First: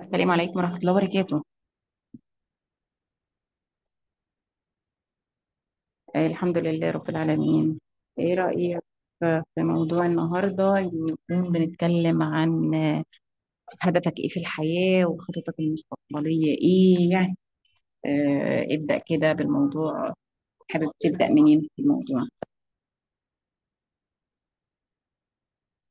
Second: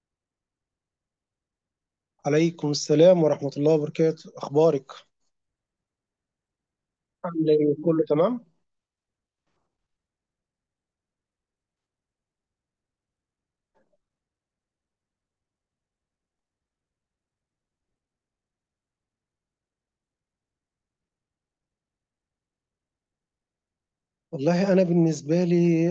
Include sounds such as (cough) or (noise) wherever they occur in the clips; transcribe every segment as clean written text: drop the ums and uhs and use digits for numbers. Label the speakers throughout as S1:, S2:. S1: السلام عليكم ورحمة الله وبركاته.
S2: عليكم السلام ورحمة الله وبركاته. أخبارك؟
S1: آه، الحمد لله رب
S2: عامل إيه؟
S1: العالمين.
S2: كله
S1: ايه
S2: تمام.
S1: رأيك في موضوع النهاردة؟ نكون بنتكلم عن هدفك ايه في الحياة وخططك المستقبلية ايه يعني. ابدأ كده بالموضوع. حابب تبدأ منين في الموضوع؟
S2: والله أنا بالنسبة لي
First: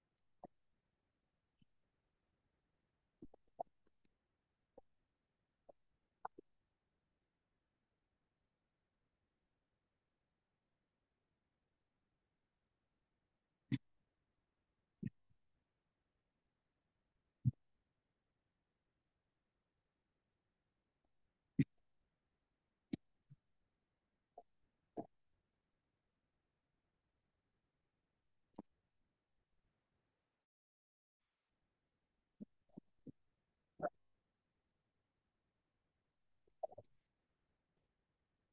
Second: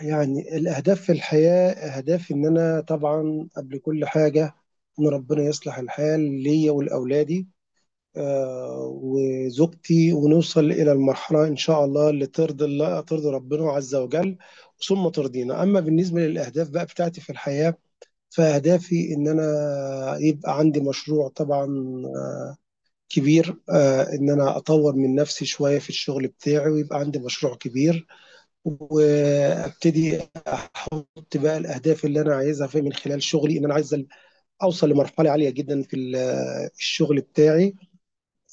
S2: يعني الأهداف في الحياة أهداف، إن أنا طبعا قبل كل حاجة إن ربنا يصلح الحال ليا ولأولادي وزوجتي، ونوصل إلى المرحلة إن شاء الله اللي ترضي الله، ترضي ربنا عز وجل ثم ترضينا. أما بالنسبة للأهداف بقى بتاعتي في الحياة فأهدافي إن أنا يبقى عندي مشروع طبعا كبير، ان انا اطور من نفسي شويه في الشغل بتاعي، ويبقى عندي مشروع كبير، وابتدي احط بقى الاهداف اللي انا عايزها في من خلال شغلي. ان انا عايز اوصل لمرحله عاليه جدا في الشغل بتاعي،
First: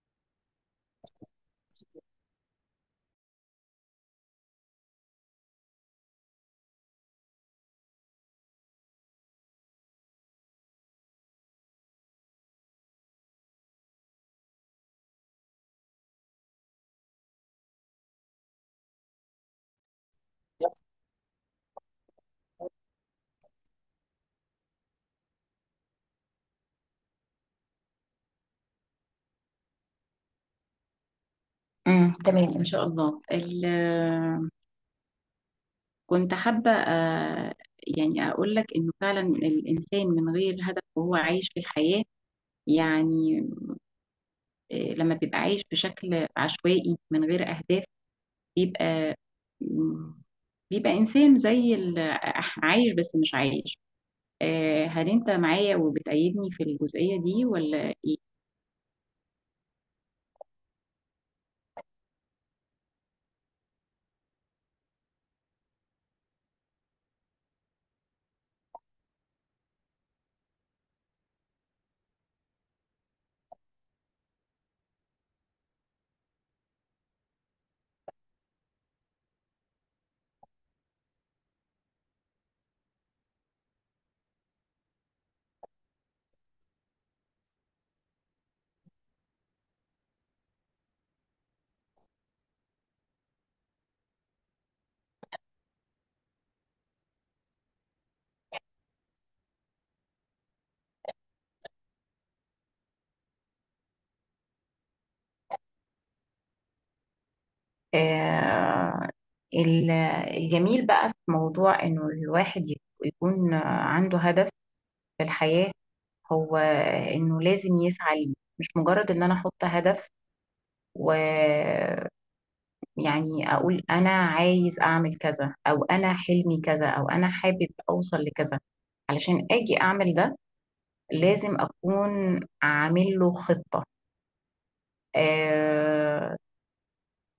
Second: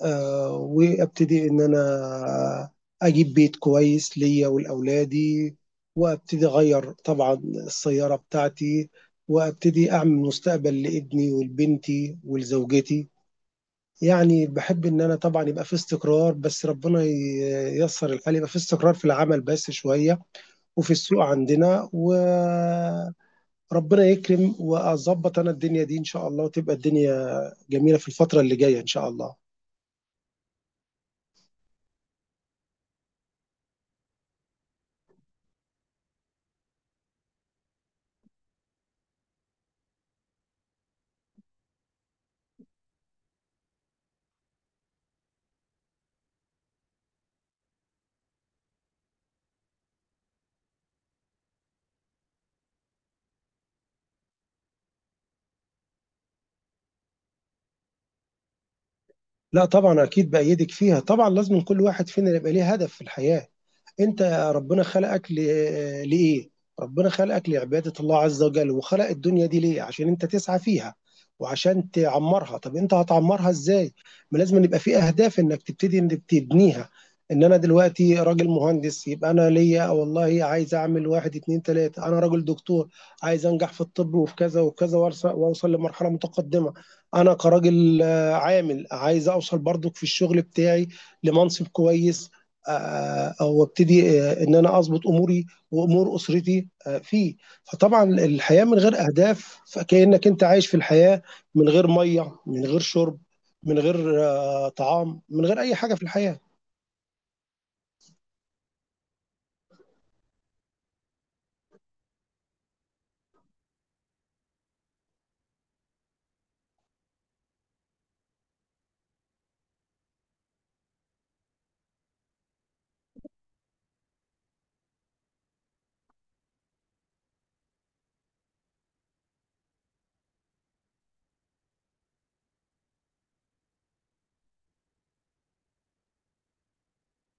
S2: وابتدي ان انا اجيب بيت كويس ليا ولاولادي، وابتدي اغير طبعا السياره بتاعتي، وابتدي اعمل مستقبل لابني ولبنتي ولزوجتي. يعني باحب إن أنا طبعًا يبقى في استقرار، بس ربنا ييسّر الحال، يبقى في استقرار في العمل بس شوية، وفي السوق عندنا، وربنا يكرم وأضبّط أنا الدنيا دي إن شاء الله، وتبقى الدنيا جميلة في الفترة اللي جاية إن شاء الله.
S1: تمام ان شاء الله. كنت حابة يعني اقول لك انه فعلا الانسان من غير هدف وهو عايش في الحياة، يعني لما بيبقى عايش بشكل عشوائي من غير اهداف بيبقى، مم، بيبقى إنسان عايش بس مش عايش. آه، هل أنت معايا وبتأيدني في الجزئية دي ولا إيه؟
S2: لأ طبعًا أكيد بأيّدِك فيها، طبعًا لازمًا كل واحد فينا يبقى ليه هدف في الحياة. انت ربنا خلقك لايه؟ ربنا خلقك لعباده الله عز وجل، وخلق الدنيا دي ليه عشان انت تسعى فيها وعشان تعمرها. طب انت هتعمرها ازاي؟ ما لازم يبقى في اهداف انك تبتدي انك تبنيها. ان انا دلوقتي راجل مهندس، يبقى انا ليا والله عايز اعمل واحد اتنين تلاته. انا راجل دكتور عايز انجح في الطب وفي كذا وكذا، واوصل لمرحله متقدمه. انا كراجل عامل عايز اوصل برضك في الشغل بتاعي لمنصب كويس، وابتدي ان انا اظبط اموري وامور اسرتي فيه. فطبعا الحياه من غير اهداف فكانك انت عايش في الحياه من غير ميه، من غير شرب، من غير طعام، من غير اي حاجه في الحياه.
S1: آه، ال- الجميل بقى في موضوع انه الواحد يكون عنده هدف في الحياة هو انه لازم يسعى ليه، مش مجرد ان انا احط هدف ويعني اقول انا عايز اعمل كذا او انا حلمي كذا او انا حابب اوصل لكذا. علشان اجي اعمل ده لازم أكون عامل له خطة، آه،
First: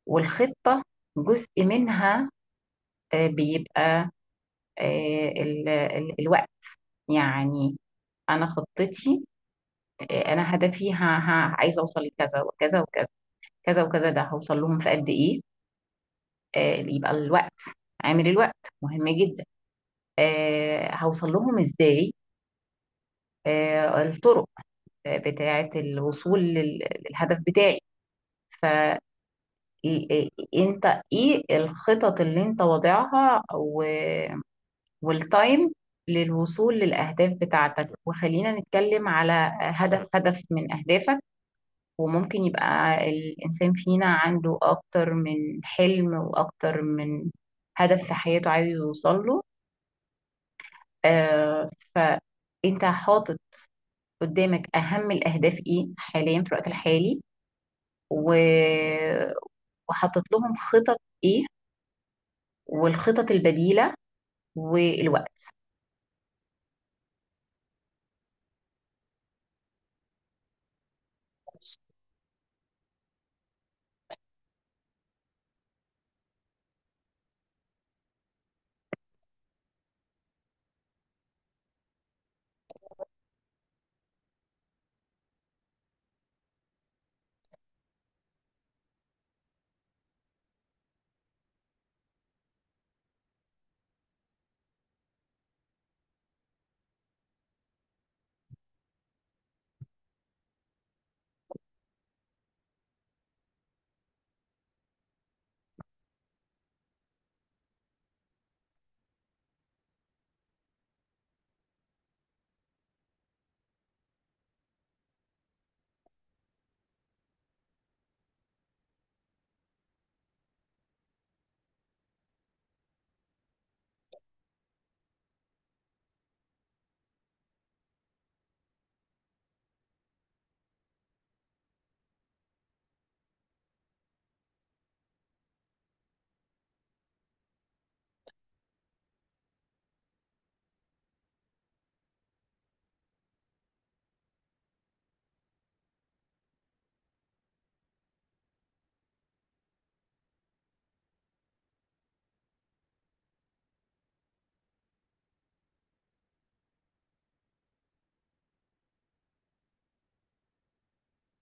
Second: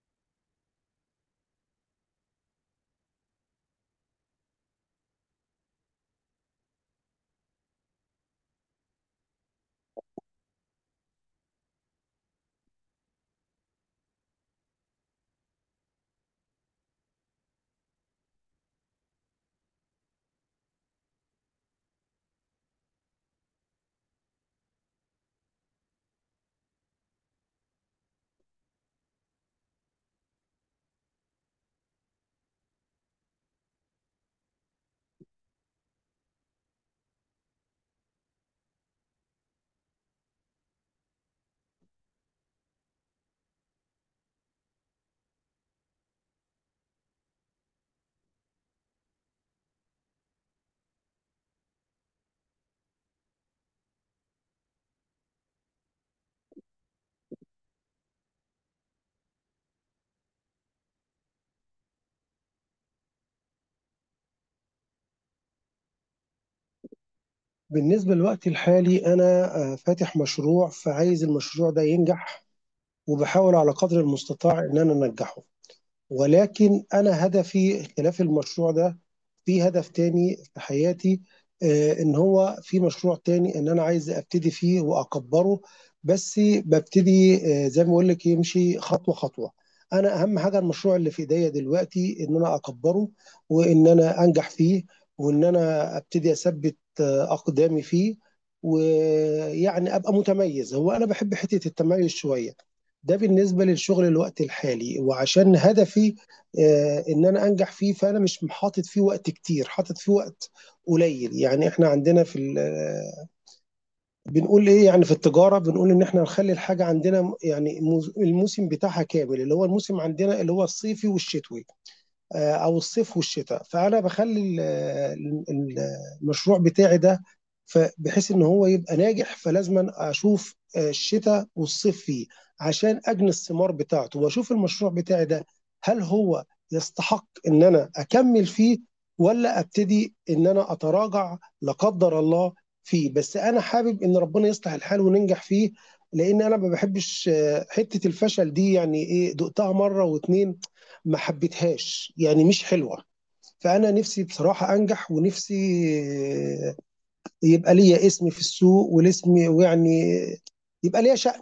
S1: والخطة جزء منها آه بيبقى آه ال ال الوقت، يعني أنا خطتي، آه، أنا هدفي عايزة أوصل لكذا وكذا وكذا، كذا وكذا ده هوصل لهم في قد إيه. آه، يبقى الوقت، عامل الوقت مهم جدا. آه، هوصل لهم إزاي؟ آه، الطرق بتاعة الوصول للهدف بتاعي. ف إيه انت؟ ايه الخطط اللي انت واضعها والتايم للوصول للاهداف بتاعتك؟ وخلينا نتكلم على هدف من اهدافك، وممكن يبقى الانسان فينا عنده اكتر من حلم واكتر من هدف في حياته عايز يوصل له. آه، فانت حاطط قدامك اهم الاهداف ايه حاليا في الوقت الحالي و- وحاطط لهم خطط ايه، والخطط البديلة والوقت؟
S2: بالنسبه للوقت الحالي انا فاتح مشروع، فعايز المشروع ده ينجح، وبحاول على قدر المستطاع ان انا انجحه. ولكن أنا هدفي خلاف المشروع ده، في هدف تاني في حياتي، إن هو في مشروع تاني إن أنا عايز أبتدي فيه وأكبره. بس ببتدي، زي ما بقول لك، يمشي خطوة خطوة. أنا أهم حاجة المشروع اللي في إيديا دلوقتي إن أنا أكبره، وإن أنا أنجح فيه، وإن أنا أبتدي أثبت أقدامي فيه، ويعني أبقى متميز. هو أنا بحب حتة التميز شوية. ده بالنسبة للشغل الوقت الحالي. وعشان هدفي ان انا انجح فيه، فانا مش حاطط فيه وقت كتير، حاطط فيه وقت قليل. يعني احنا عندنا في بنقول ايه؟ يعني في التجارة بنقول ان احنا نخلي الحاجة عندنا الموسم بتاعها كامل، اللي هو الموسم عندنا اللي هو الصيفي والشتوي، او الصيف والشتاء. فانا بخلي ال- ال- المشروع بتاعي ده بحيث ان هو يبقى ناجح، فلازم اشوف الشتاء والصيف فيه عشان اجني الثمار بتاعته، واشوف المشروع بتاعي ده هل هو يستحق ان انا اكمل فيه ولا ابتدي ان انا اتراجع، لا قدر الله، فيه. بس انا حابب ان ربنا يصلح الحال وننجح فيه، لان انا ما بحبش حته الفشل دي. يعني ايه دقتها مره واتنين، ما حبيتهاش، يعني مش حلوه. فانا نفسي بصراحه انجح، ونفسي يبقى ليا اسم في السوق، والاسم ويعني يبقى ليا شأن.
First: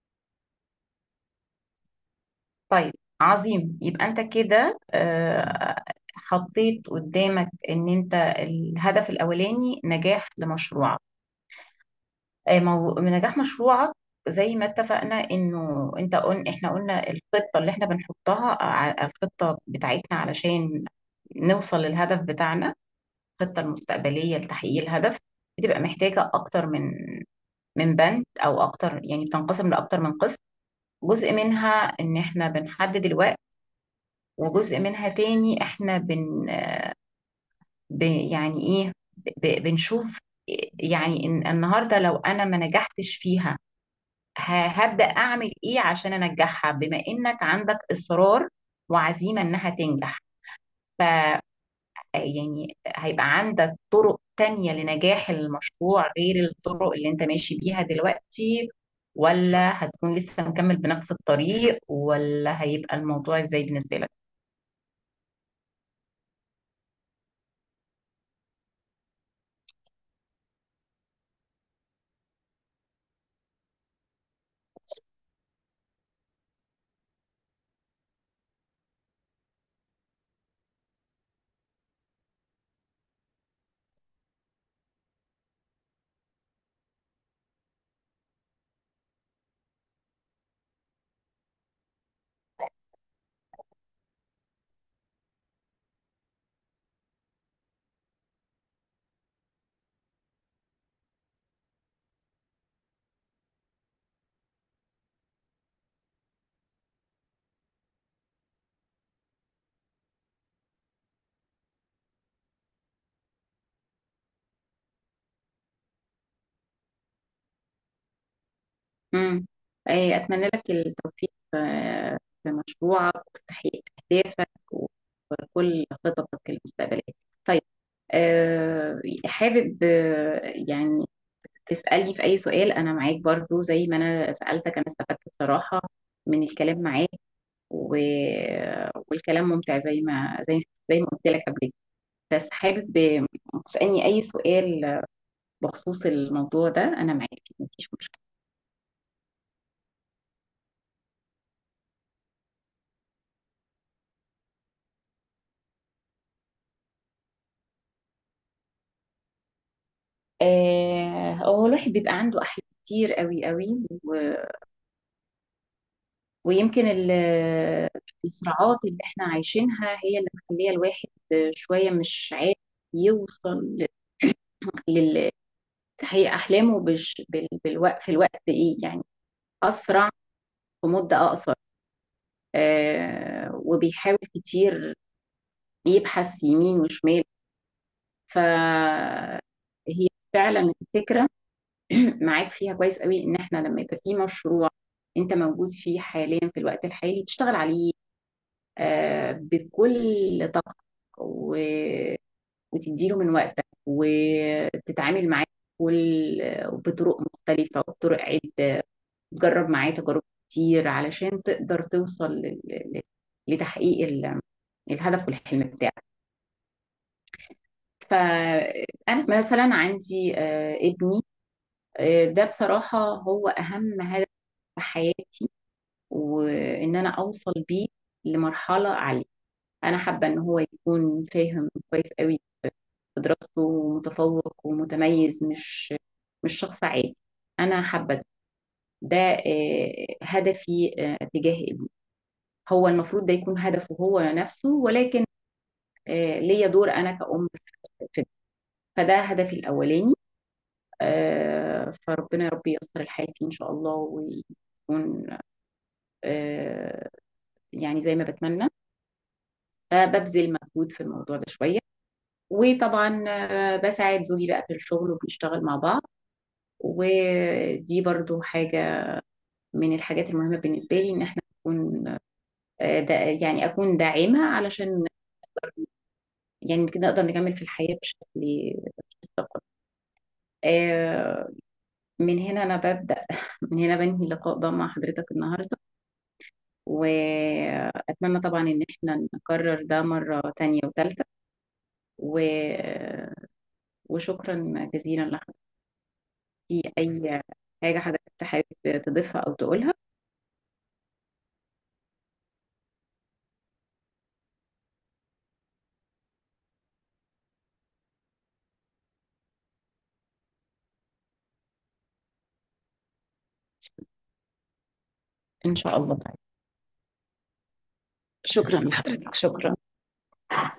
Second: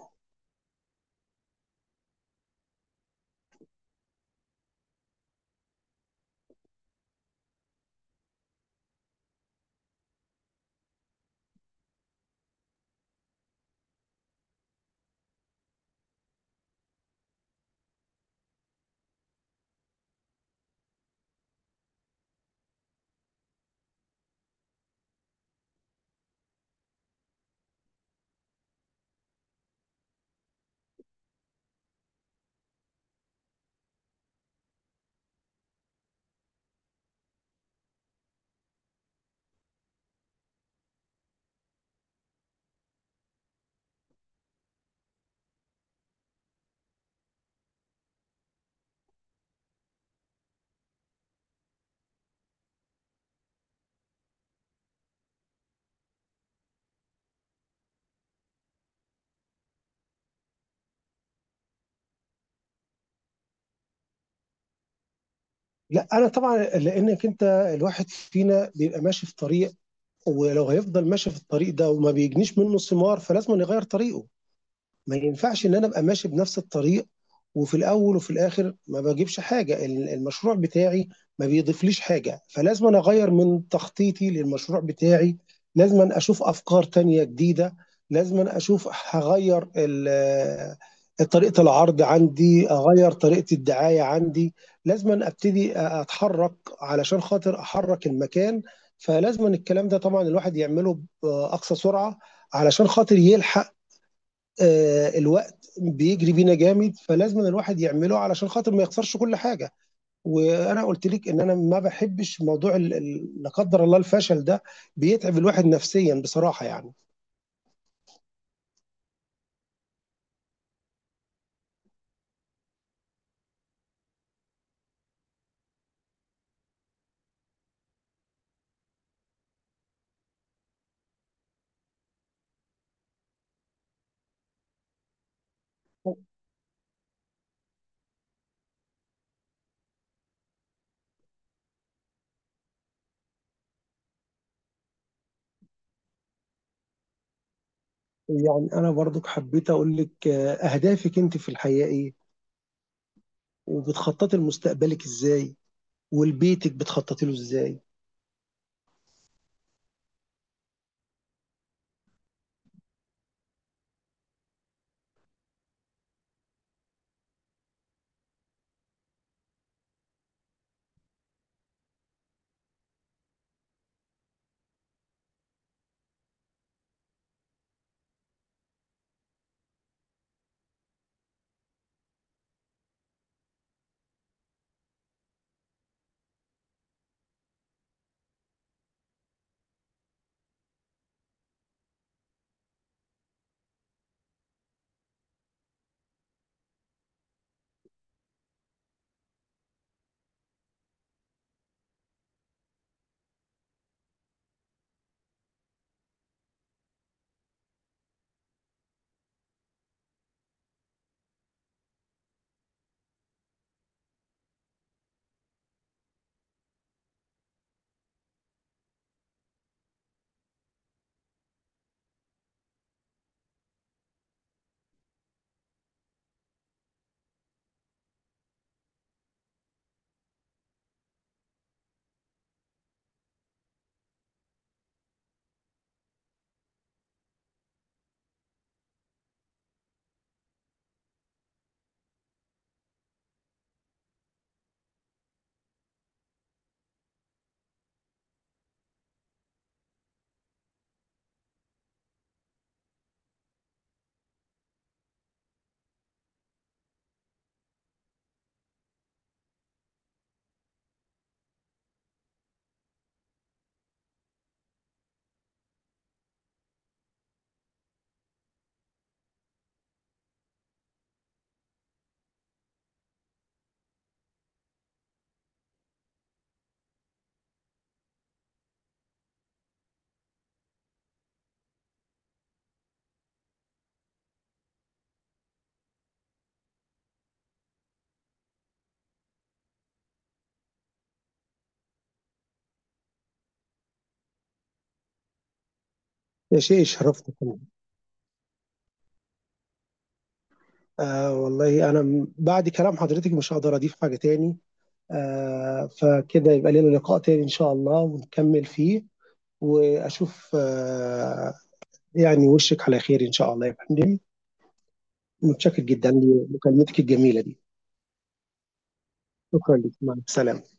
S1: طيب، عظيم، يبقى انت كده، حطيت قدامك ان انت الهدف الاولاني نجاح لمشروعك. نجاح مشروعك زي ما اتفقنا، انه انت احنا قلنا الخطة اللي احنا بنحطها الخطة بتاعتنا علشان نوصل للهدف بتاعنا. الخطة المستقبلية لتحقيق الهدف بتبقى محتاجة اكتر من بند او اكتر، يعني بتنقسم لاكتر من قسم. جزء منها ان احنا بنحدد الوقت، وجزء منها تاني احنا ب- يعني ايه، بنشوف يعني إن النهارده لو انا ما نجحتش فيها، هبدأ اعمل ايه عشان انجحها، بما انك عندك اصرار وعزيمة انها تنجح. ف يعني هيبقى عندك طرق تانية لنجاح المشروع غير الطرق اللي انت ماشي بيها دلوقتي؟ ولا هتكون لسه مكمل بنفس الطريق؟ ولا هيبقى الموضوع ازاي بالنسبة لك؟
S2: لا انا طبعا، لانك انت الواحد فينا بيبقى ماشي في طريق، ولو هيفضل ماشي في الطريق ده وما بيجنيش منه ثمار فلازم يغير طريقه. ما ينفعش ان انا ابقى ماشي بنفس الطريق، وفي الاول وفي الاخر ما بجيبش حاجه. المشروع بتاعي ما بيضيفليش حاجه، فلازم أنا اغير من تخطيطي للمشروع بتاعي. لازم أنا اشوف افكار تانية جديده. لازم أنا اشوف هغير طريقه العرض عندي، اغير طريقه الدعايه عندي. لازم أنا ابتدي اتحرك علشان خاطر احرك المكان. فلازم الكلام ده طبعا الواحد يعمله باقصى سرعه علشان خاطر يلحق. الوقت بيجري بينا جامد، فلازم الواحد يعمله علشان خاطر ما يخسرش كل حاجه. وانا قلت لك ان انا ما بحبش موضوع لا قدر الله الفشل ده، بيتعب الواحد نفسيا بصراحه يعني.
S1: مم. إيه، أتمنى لك التوفيق في مشروعك وفي تحقيق أهدافك وكل خططك المستقبلية. طيب، حابب يعني تسألني في أي سؤال، أنا معاك برضو زي ما أنا سألتك. أنا استفدت بصراحة من الكلام معاك، و... والكلام ممتع زي ما زي زي ما قلت لك قبل كده. بس حابب تسألني أي سؤال بخصوص الموضوع ده، أنا معاك مفيش مشكلة.
S2: يعني انا برضك حبيت اقول لك، اهدافك انت في الحياه ايه، وبتخططي لمستقبلك ازاي، ولبيتك بتخططي له ازاي.
S1: آه، هو الواحد بيبقى عنده أحلام كتير قوي قوي ويمكن الصراعات اللي احنا عايشينها هي اللي مخلية الواحد شوية مش عارف يوصل لتحقيق أحلامه بالوقت، في الوقت إيه يعني، أسرع، في مدة أقصر. آه، وبيحاول كتير يبحث يمين وشمال. فهي فعلا الفكرة (clears throat) معاك فيها كويس قوي، ان احنا لما يبقى في مشروع انت موجود فيه حاليا في الوقت الحالي تشتغل عليه بكل طاقتك و... وتديله من وقتك وتتعامل معاه بكل بطرق مختلفة وبطرق عدة، تجرب معاه تجارب كتير علشان تقدر توصل لتحقيق الهدف والحلم بتاعك. فأنا مثلا عندي ابني، ده بصراحة هو أهم هدف في حياتي، وان انا اوصل بيه لمرحله عاليه. انا حابه ان هو يكون فاهم كويس قوي في دراسته ومتفوق ومتميز، مش شخص عادي. انا حابه ده، هدفي تجاه ابني. هو المفروض ده يكون هدفه هو نفسه، ولكن آه، ليا دور انا كأم في ده. فده هدفي الاولاني. آه، فربنا يا رب ييسر الحال فيه ان شاء الله، ويكون آه، يعني زي ما بتمنى. فببذل مجهود في الموضوع ده شوية. وطبعا بساعد زوجي بقى في الشغل وبنشتغل مع بعض، ودي برضو حاجة من الحاجات المهمة بالنسبة لي، ان احنا نكون دا يعني اكون داعمة، علشان يعني كده نقدر نكمل في الحياة بشكل مستقر. آه، من هنا انا ببدأ (laughs) من هنا بنهي اللقاء ده مع حضرتك النهاردة، واتمنى طبعا ان احنا نكرر ده مرة تانية وتالتة، و... وشكرا جزيلا لحضرتك.
S2: يا شيخ
S1: في
S2: شرفتك.
S1: أي حاجة حضرتك حابب تضيفها أو تقولها؟
S2: والله انا بعد كلام حضرتك مش هقدر اضيف حاجه تاني. آه، فكده يبقى لنا لقاء تاني ان شاء الله ونكمل فيه، واشوف يعني وشك على خير ان شاء الله يا فندم.
S1: إن
S2: متشكر
S1: شاء
S2: جدا
S1: الله، طيب،
S2: لمكالمتك الجميله دي.
S1: شكرا لحضرتك، شكرا.
S2: شكرا لك، مع السلامه.